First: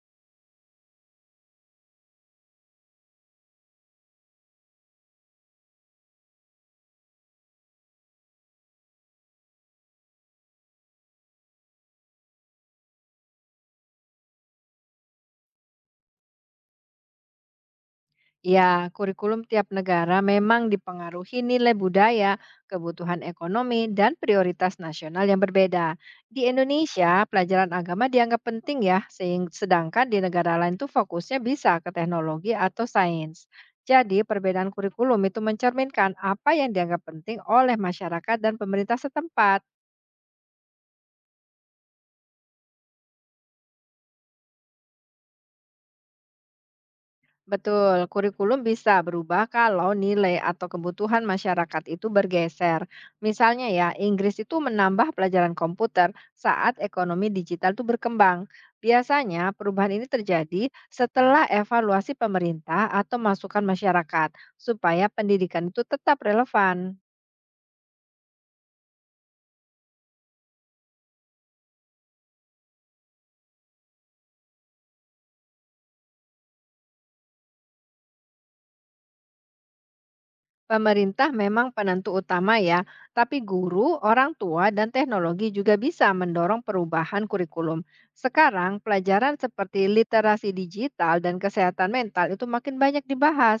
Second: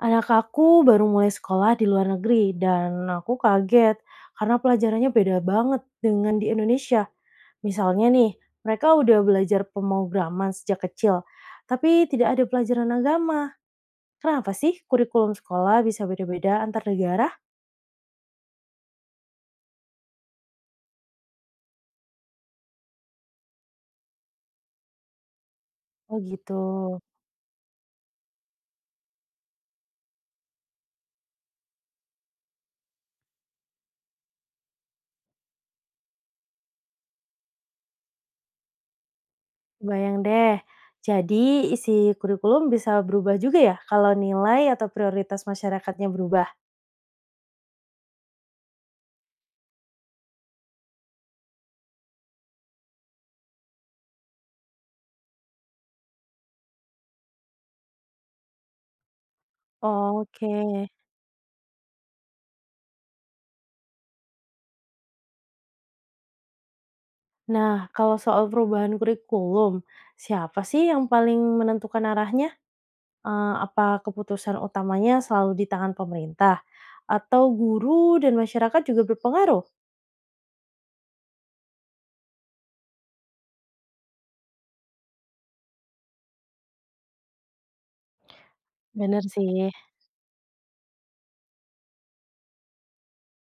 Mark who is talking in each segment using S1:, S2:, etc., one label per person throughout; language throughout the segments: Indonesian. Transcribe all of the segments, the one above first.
S1: Anak aku baru mulai sekolah di luar negeri dan aku kaget karena pelajarannya beda banget dengan di Indonesia. Misalnya nih, mereka udah belajar pemrograman sejak kecil, tapi tidak ada pelajaran agama. Kenapa sih kurikulum sekolah bisa beda-beda antar negara?
S2: Ya, kurikulum tiap negara memang dipengaruhi nilai budaya, kebutuhan ekonomi, dan prioritas nasional yang berbeda.
S1: Oh
S2: Di
S1: gitu,
S2: Indonesia, pelajaran agama dianggap penting ya, sedangkan di negara lain tuh fokusnya bisa ke teknologi atau sains. Jadi, perbedaan kurikulum itu mencerminkan apa yang dianggap penting oleh masyarakat dan pemerintah setempat.
S1: bayang deh. Jadi isi kurikulum bisa berubah juga ya kalau nilai atau prioritas masyarakatnya berubah.
S2: Betul, kurikulum bisa berubah kalau nilai atau kebutuhan masyarakat itu bergeser. Misalnya ya, Inggris itu menambah pelajaran komputer saat ekonomi digital itu berkembang. Biasanya perubahan ini terjadi
S1: Oke.
S2: setelah evaluasi pemerintah atau masukan masyarakat supaya pendidikan itu tetap relevan.
S1: Nah, kalau soal perubahan kurikulum, siapa sih yang paling menentukan arahnya? Eh, apa keputusan utamanya selalu di tangan pemerintah? Atau guru dan masyarakat juga berpengaruh?
S2: Pemerintah memang penentu utama ya, tapi guru, orang tua, dan teknologi juga bisa mendorong perubahan kurikulum. Sekarang,
S1: Bener
S2: pelajaran
S1: sih.
S2: seperti literasi digital dan kesehatan mental itu makin banyak dibahas.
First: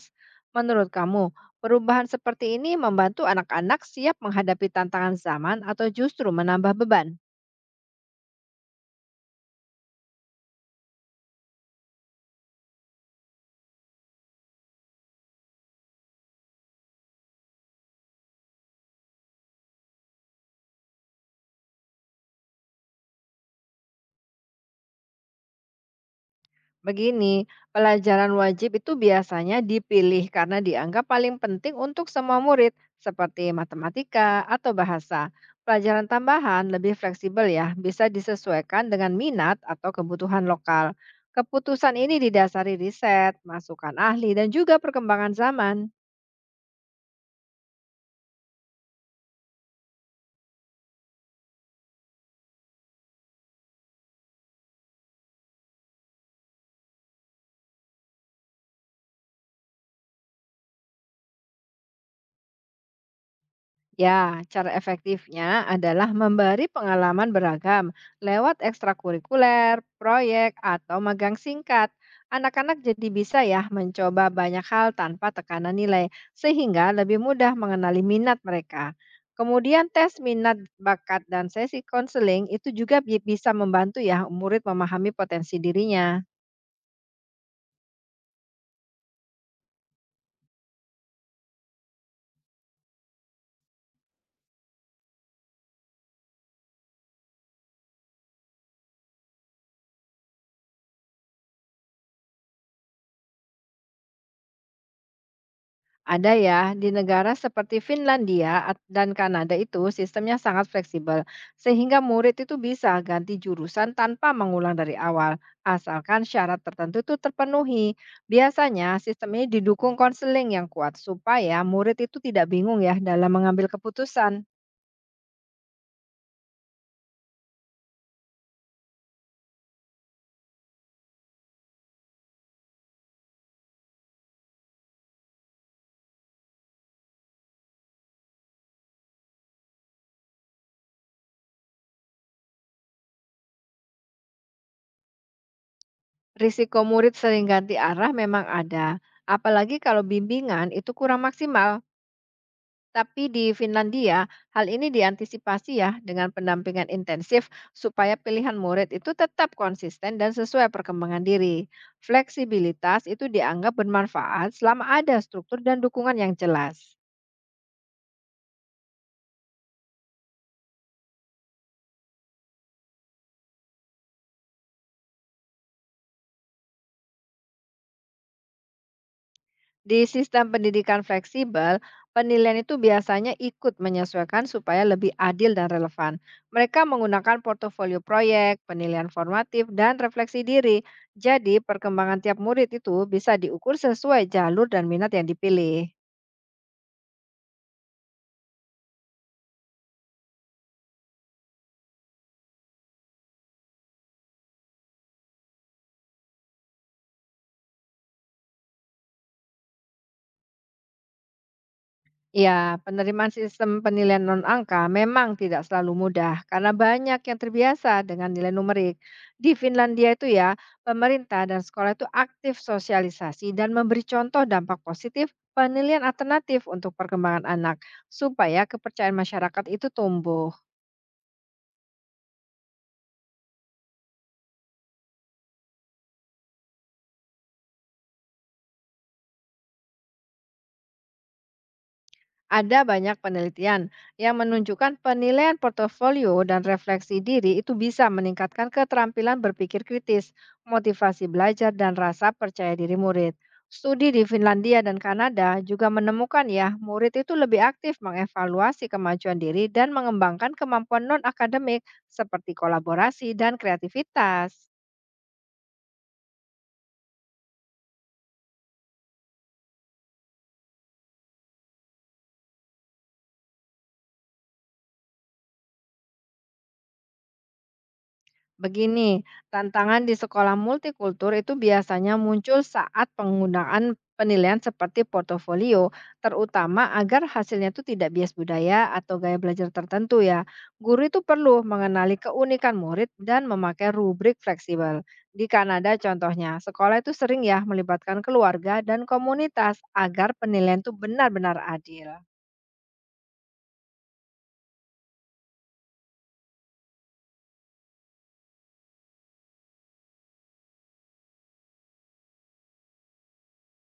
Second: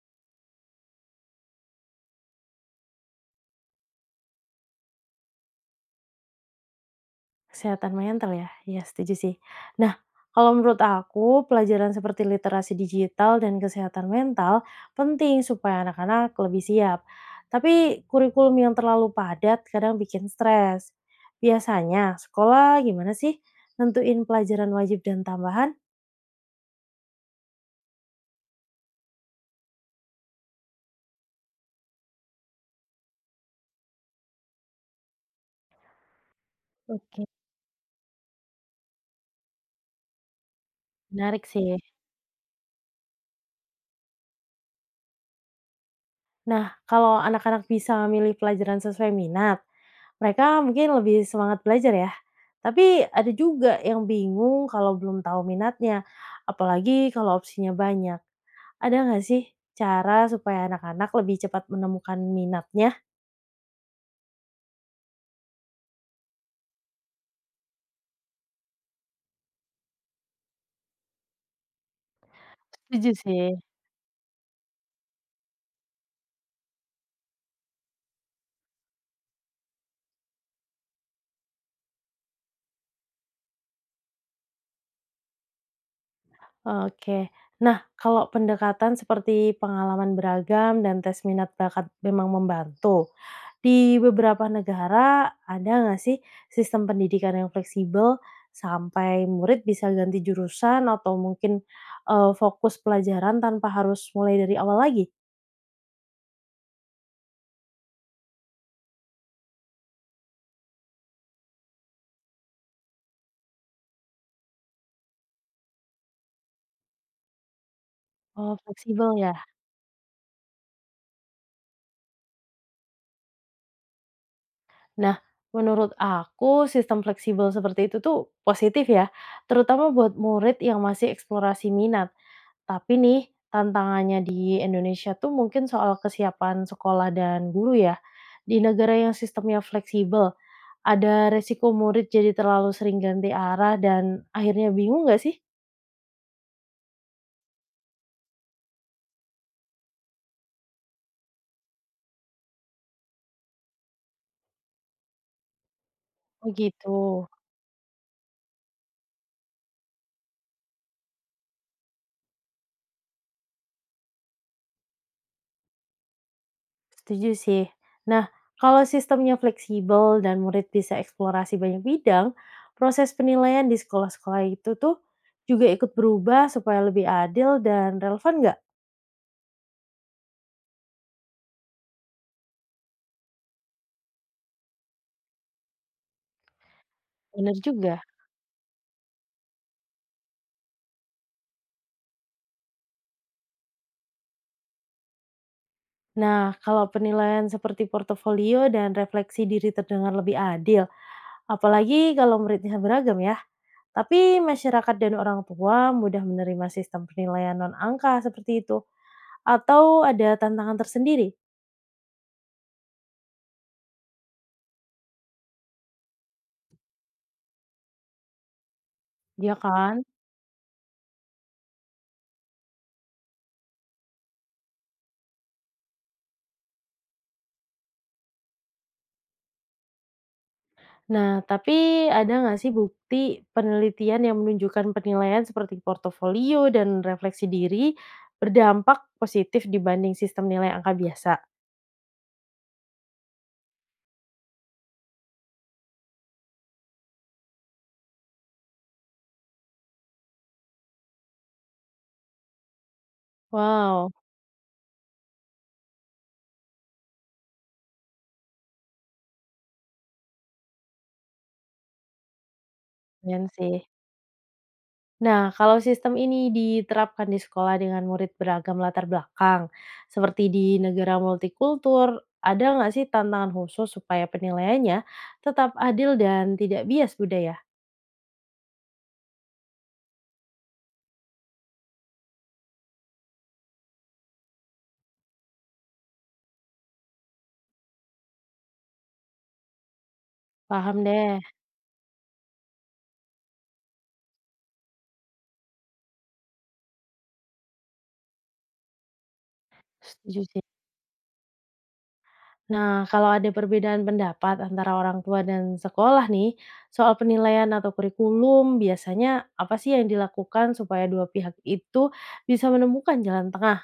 S2: Menurut kamu, perubahan seperti ini membantu anak-anak siap menghadapi tantangan zaman atau justru menambah beban?
S1: Kesehatan mental ya? Iya setuju sih. Nah, kalau menurut aku pelajaran seperti literasi digital dan kesehatan mental penting supaya anak-anak lebih siap. Tapi kurikulum yang terlalu padat kadang bikin stres. Biasanya sekolah gimana sih nentuin pelajaran wajib dan tambahan?
S2: Begini, pelajaran wajib itu biasanya dipilih karena dianggap paling penting untuk semua murid, seperti matematika atau bahasa. Pelajaran tambahan lebih
S1: Oke.
S2: fleksibel ya, bisa disesuaikan dengan minat atau kebutuhan lokal.
S1: Menarik sih.
S2: Keputusan ini didasari riset, masukan ahli, dan juga perkembangan zaman.
S1: Nah, kalau anak-anak bisa milih pelajaran sesuai minat, mereka mungkin lebih semangat belajar ya. Tapi ada juga yang bingung kalau belum tahu minatnya, apalagi kalau opsinya banyak. Ada nggak sih cara supaya anak-anak lebih cepat menemukan minatnya?
S2: Ya, cara efektifnya adalah memberi pengalaman beragam lewat ekstrakurikuler, proyek, atau magang singkat. Anak-anak jadi
S1: Setuju
S2: bisa
S1: sih.
S2: ya mencoba banyak hal tanpa tekanan nilai, sehingga lebih mudah mengenali minat mereka. Kemudian tes minat bakat dan sesi konseling itu juga bisa membantu ya murid memahami potensi dirinya.
S1: Oke. Nah, kalau pendekatan seperti pengalaman beragam dan tes minat bakat memang membantu. Di beberapa negara ada nggak sih sistem pendidikan yang fleksibel sampai murid bisa ganti jurusan atau mungkin fokus pelajaran tanpa harus mulai dari awal lagi?
S2: Ada ya, di negara seperti Finlandia dan Kanada itu sistemnya sangat fleksibel, sehingga murid itu bisa ganti jurusan tanpa mengulang dari awal, asalkan syarat tertentu itu terpenuhi.
S1: Oh,
S2: Biasanya
S1: fleksibel
S2: sistem
S1: ya.
S2: ini didukung konseling yang kuat supaya murid itu tidak bingung ya dalam mengambil keputusan.
S1: Nah, menurut aku sistem fleksibel seperti itu tuh positif ya, terutama buat murid yang masih eksplorasi minat. Tapi nih, tantangannya di Indonesia tuh mungkin soal kesiapan sekolah dan guru ya. Di negara yang sistemnya fleksibel, ada resiko murid jadi terlalu sering ganti arah dan akhirnya bingung nggak sih?
S2: Risiko murid sering ganti arah memang ada, apalagi kalau bimbingan itu kurang maksimal. Tapi di Finlandia, hal ini diantisipasi ya dengan
S1: Oh
S2: pendampingan
S1: gitu,
S2: intensif supaya pilihan murid itu tetap konsisten dan sesuai perkembangan diri. Fleksibilitas itu dianggap bermanfaat selama ada struktur dan dukungan yang jelas.
S1: setuju sih. Nah, kalau sistemnya fleksibel dan murid bisa eksplorasi banyak bidang, proses penilaian di sekolah-sekolah itu tuh juga ikut berubah supaya lebih adil dan relevan nggak?
S2: Di sistem pendidikan fleksibel, penilaian itu biasanya ikut menyesuaikan supaya lebih adil dan relevan. Mereka menggunakan
S1: Bener
S2: portofolio
S1: juga.
S2: proyek, penilaian formatif, dan refleksi diri. Jadi, perkembangan tiap murid itu bisa diukur sesuai jalur dan minat yang dipilih.
S1: Nah, kalau penilaian seperti portofolio dan refleksi diri terdengar lebih adil, apalagi kalau muridnya beragam ya. Tapi masyarakat dan orang tua mudah menerima sistem penilaian non-angka seperti itu. Atau ada tantangan tersendiri,
S2: Ya, penerimaan sistem penilaian non-angka memang tidak selalu mudah karena banyak yang terbiasa dengan nilai numerik.
S1: ya
S2: Di
S1: kan?
S2: Finlandia itu ya, pemerintah dan sekolah itu aktif sosialisasi dan memberi contoh dampak positif penilaian alternatif untuk perkembangan anak supaya kepercayaan masyarakat itu tumbuh.
S1: Nah, tapi ada nggak sih bukti penelitian yang menunjukkan penilaian seperti portofolio dan refleksi diri berdampak positif dibanding sistem nilai angka biasa?
S2: Ada banyak penelitian yang menunjukkan penilaian portofolio dan refleksi diri itu bisa meningkatkan keterampilan berpikir kritis, motivasi belajar, dan rasa percaya diri murid. Studi
S1: Wow,
S2: di Finlandia dan Kanada juga menemukan ya, murid itu lebih aktif mengevaluasi kemajuan diri dan mengembangkan kemampuan non-akademik seperti kolaborasi
S1: keren
S2: dan
S1: sih.
S2: kreativitas.
S1: Nah, kalau sistem ini diterapkan di sekolah dengan murid beragam latar belakang, seperti di negara multikultur, ada nggak sih tantangan khusus supaya penilaiannya tetap adil dan tidak bias budaya?
S2: Begini, tantangan di sekolah multikultur itu biasanya muncul saat penggunaan penilaian seperti portofolio, terutama agar hasilnya itu tidak bias budaya atau gaya belajar tertentu ya.
S1: Paham
S2: Guru itu
S1: deh,
S2: perlu mengenali keunikan murid dan memakai rubrik fleksibel. Di Kanada contohnya, sekolah itu sering ya melibatkan keluarga dan komunitas agar
S1: setuju sih.
S2: penilaian itu benar-benar adil.
S1: Nah, kalau ada perbedaan pendapat antara orang tua dan sekolah nih, soal penilaian atau kurikulum, biasanya apa sih yang dilakukan supaya dua pihak itu bisa menemukan jalan tengah?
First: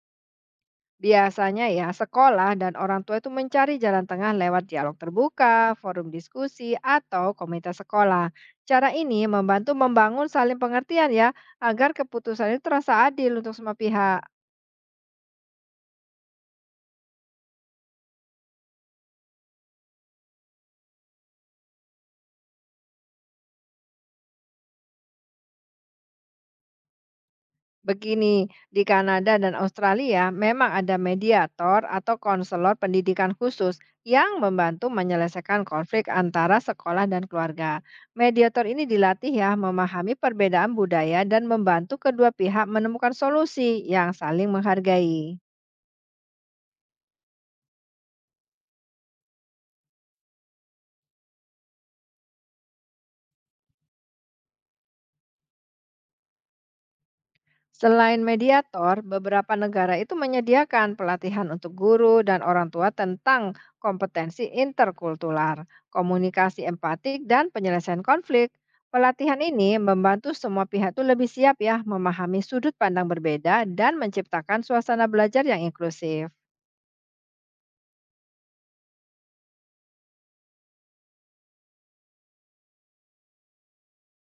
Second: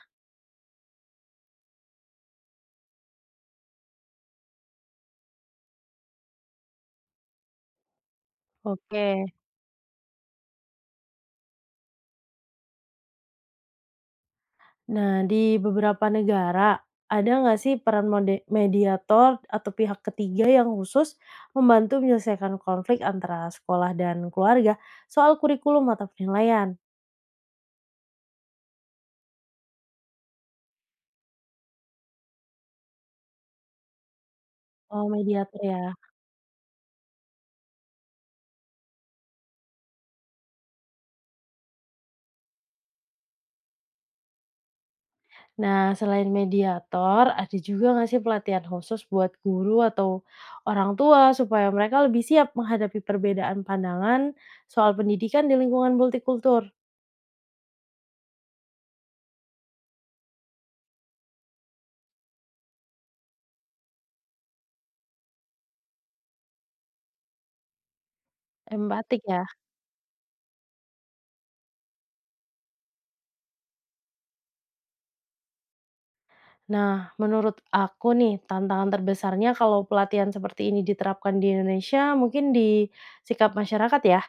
S2: Biasanya ya, sekolah dan orang tua itu mencari jalan tengah lewat dialog terbuka, forum diskusi, atau komite sekolah. Cara
S1: Oke.
S2: ini membantu membangun saling pengertian ya, agar keputusan itu terasa adil untuk semua pihak.
S1: Nah, di beberapa negara, ada nggak sih peran mode mediator atau pihak ketiga yang khusus membantu menyelesaikan konflik antara sekolah dan keluarga soal kurikulum atau penilaian?
S2: Begini, di Kanada dan Australia memang ada mediator atau konselor pendidikan khusus yang membantu
S1: Oh,
S2: menyelesaikan
S1: mediator ya.
S2: konflik antara sekolah dan keluarga. Mediator ini dilatih ya memahami perbedaan budaya dan membantu kedua pihak menemukan solusi yang saling menghargai.
S1: Nah, selain mediator, ada juga nggak sih pelatihan khusus buat guru atau orang tua supaya mereka lebih siap menghadapi perbedaan pandangan soal pendidikan di lingkungan multikultur?
S2: Selain mediator, beberapa negara itu menyediakan pelatihan untuk guru dan orang tua tentang kompetensi interkultural, komunikasi empatik, dan penyelesaian konflik.
S1: Empatik
S2: Pelatihan
S1: ya.
S2: ini membantu semua pihak itu lebih siap ya memahami sudut pandang berbeda dan menciptakan suasana belajar yang inklusif.
S1: Nah, menurut aku nih, tantangan terbesarnya kalau pelatihan seperti ini diterapkan di Indonesia, mungkin di sikap masyarakat ya.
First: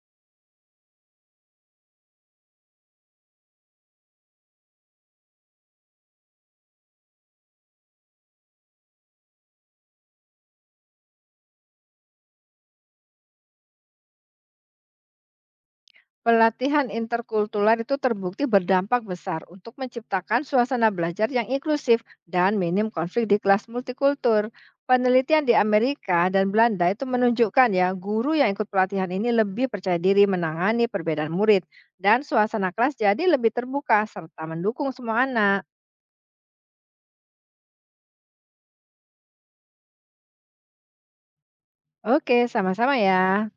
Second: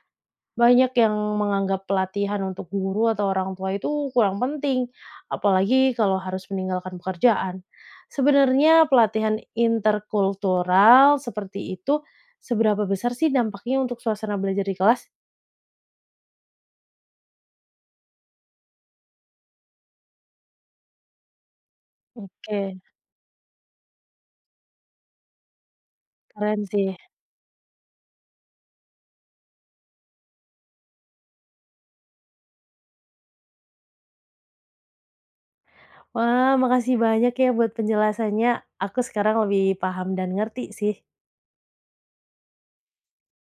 S1: Banyak yang menganggap pelatihan untuk guru atau orang tua itu kurang penting, apalagi kalau harus meninggalkan pekerjaan. Sebenarnya pelatihan interkultural seperti itu, seberapa besar sih dampaknya untuk suasana belajar di kelas?
S2: Pelatihan interkultural itu terbukti berdampak besar untuk menciptakan suasana belajar yang inklusif dan
S1: Oke,
S2: minim konflik di kelas multikultur. Penelitian di Amerika dan
S1: keren sih.
S2: Belanda itu menunjukkan ya, guru yang ikut pelatihan ini lebih percaya diri menangani perbedaan murid dan suasana kelas jadi lebih terbuka serta mendukung semua anak.
S1: Wah, makasih banyak ya buat penjelasannya. Aku sekarang lebih paham dan ngerti sih.
S2: Oke, sama-sama ya.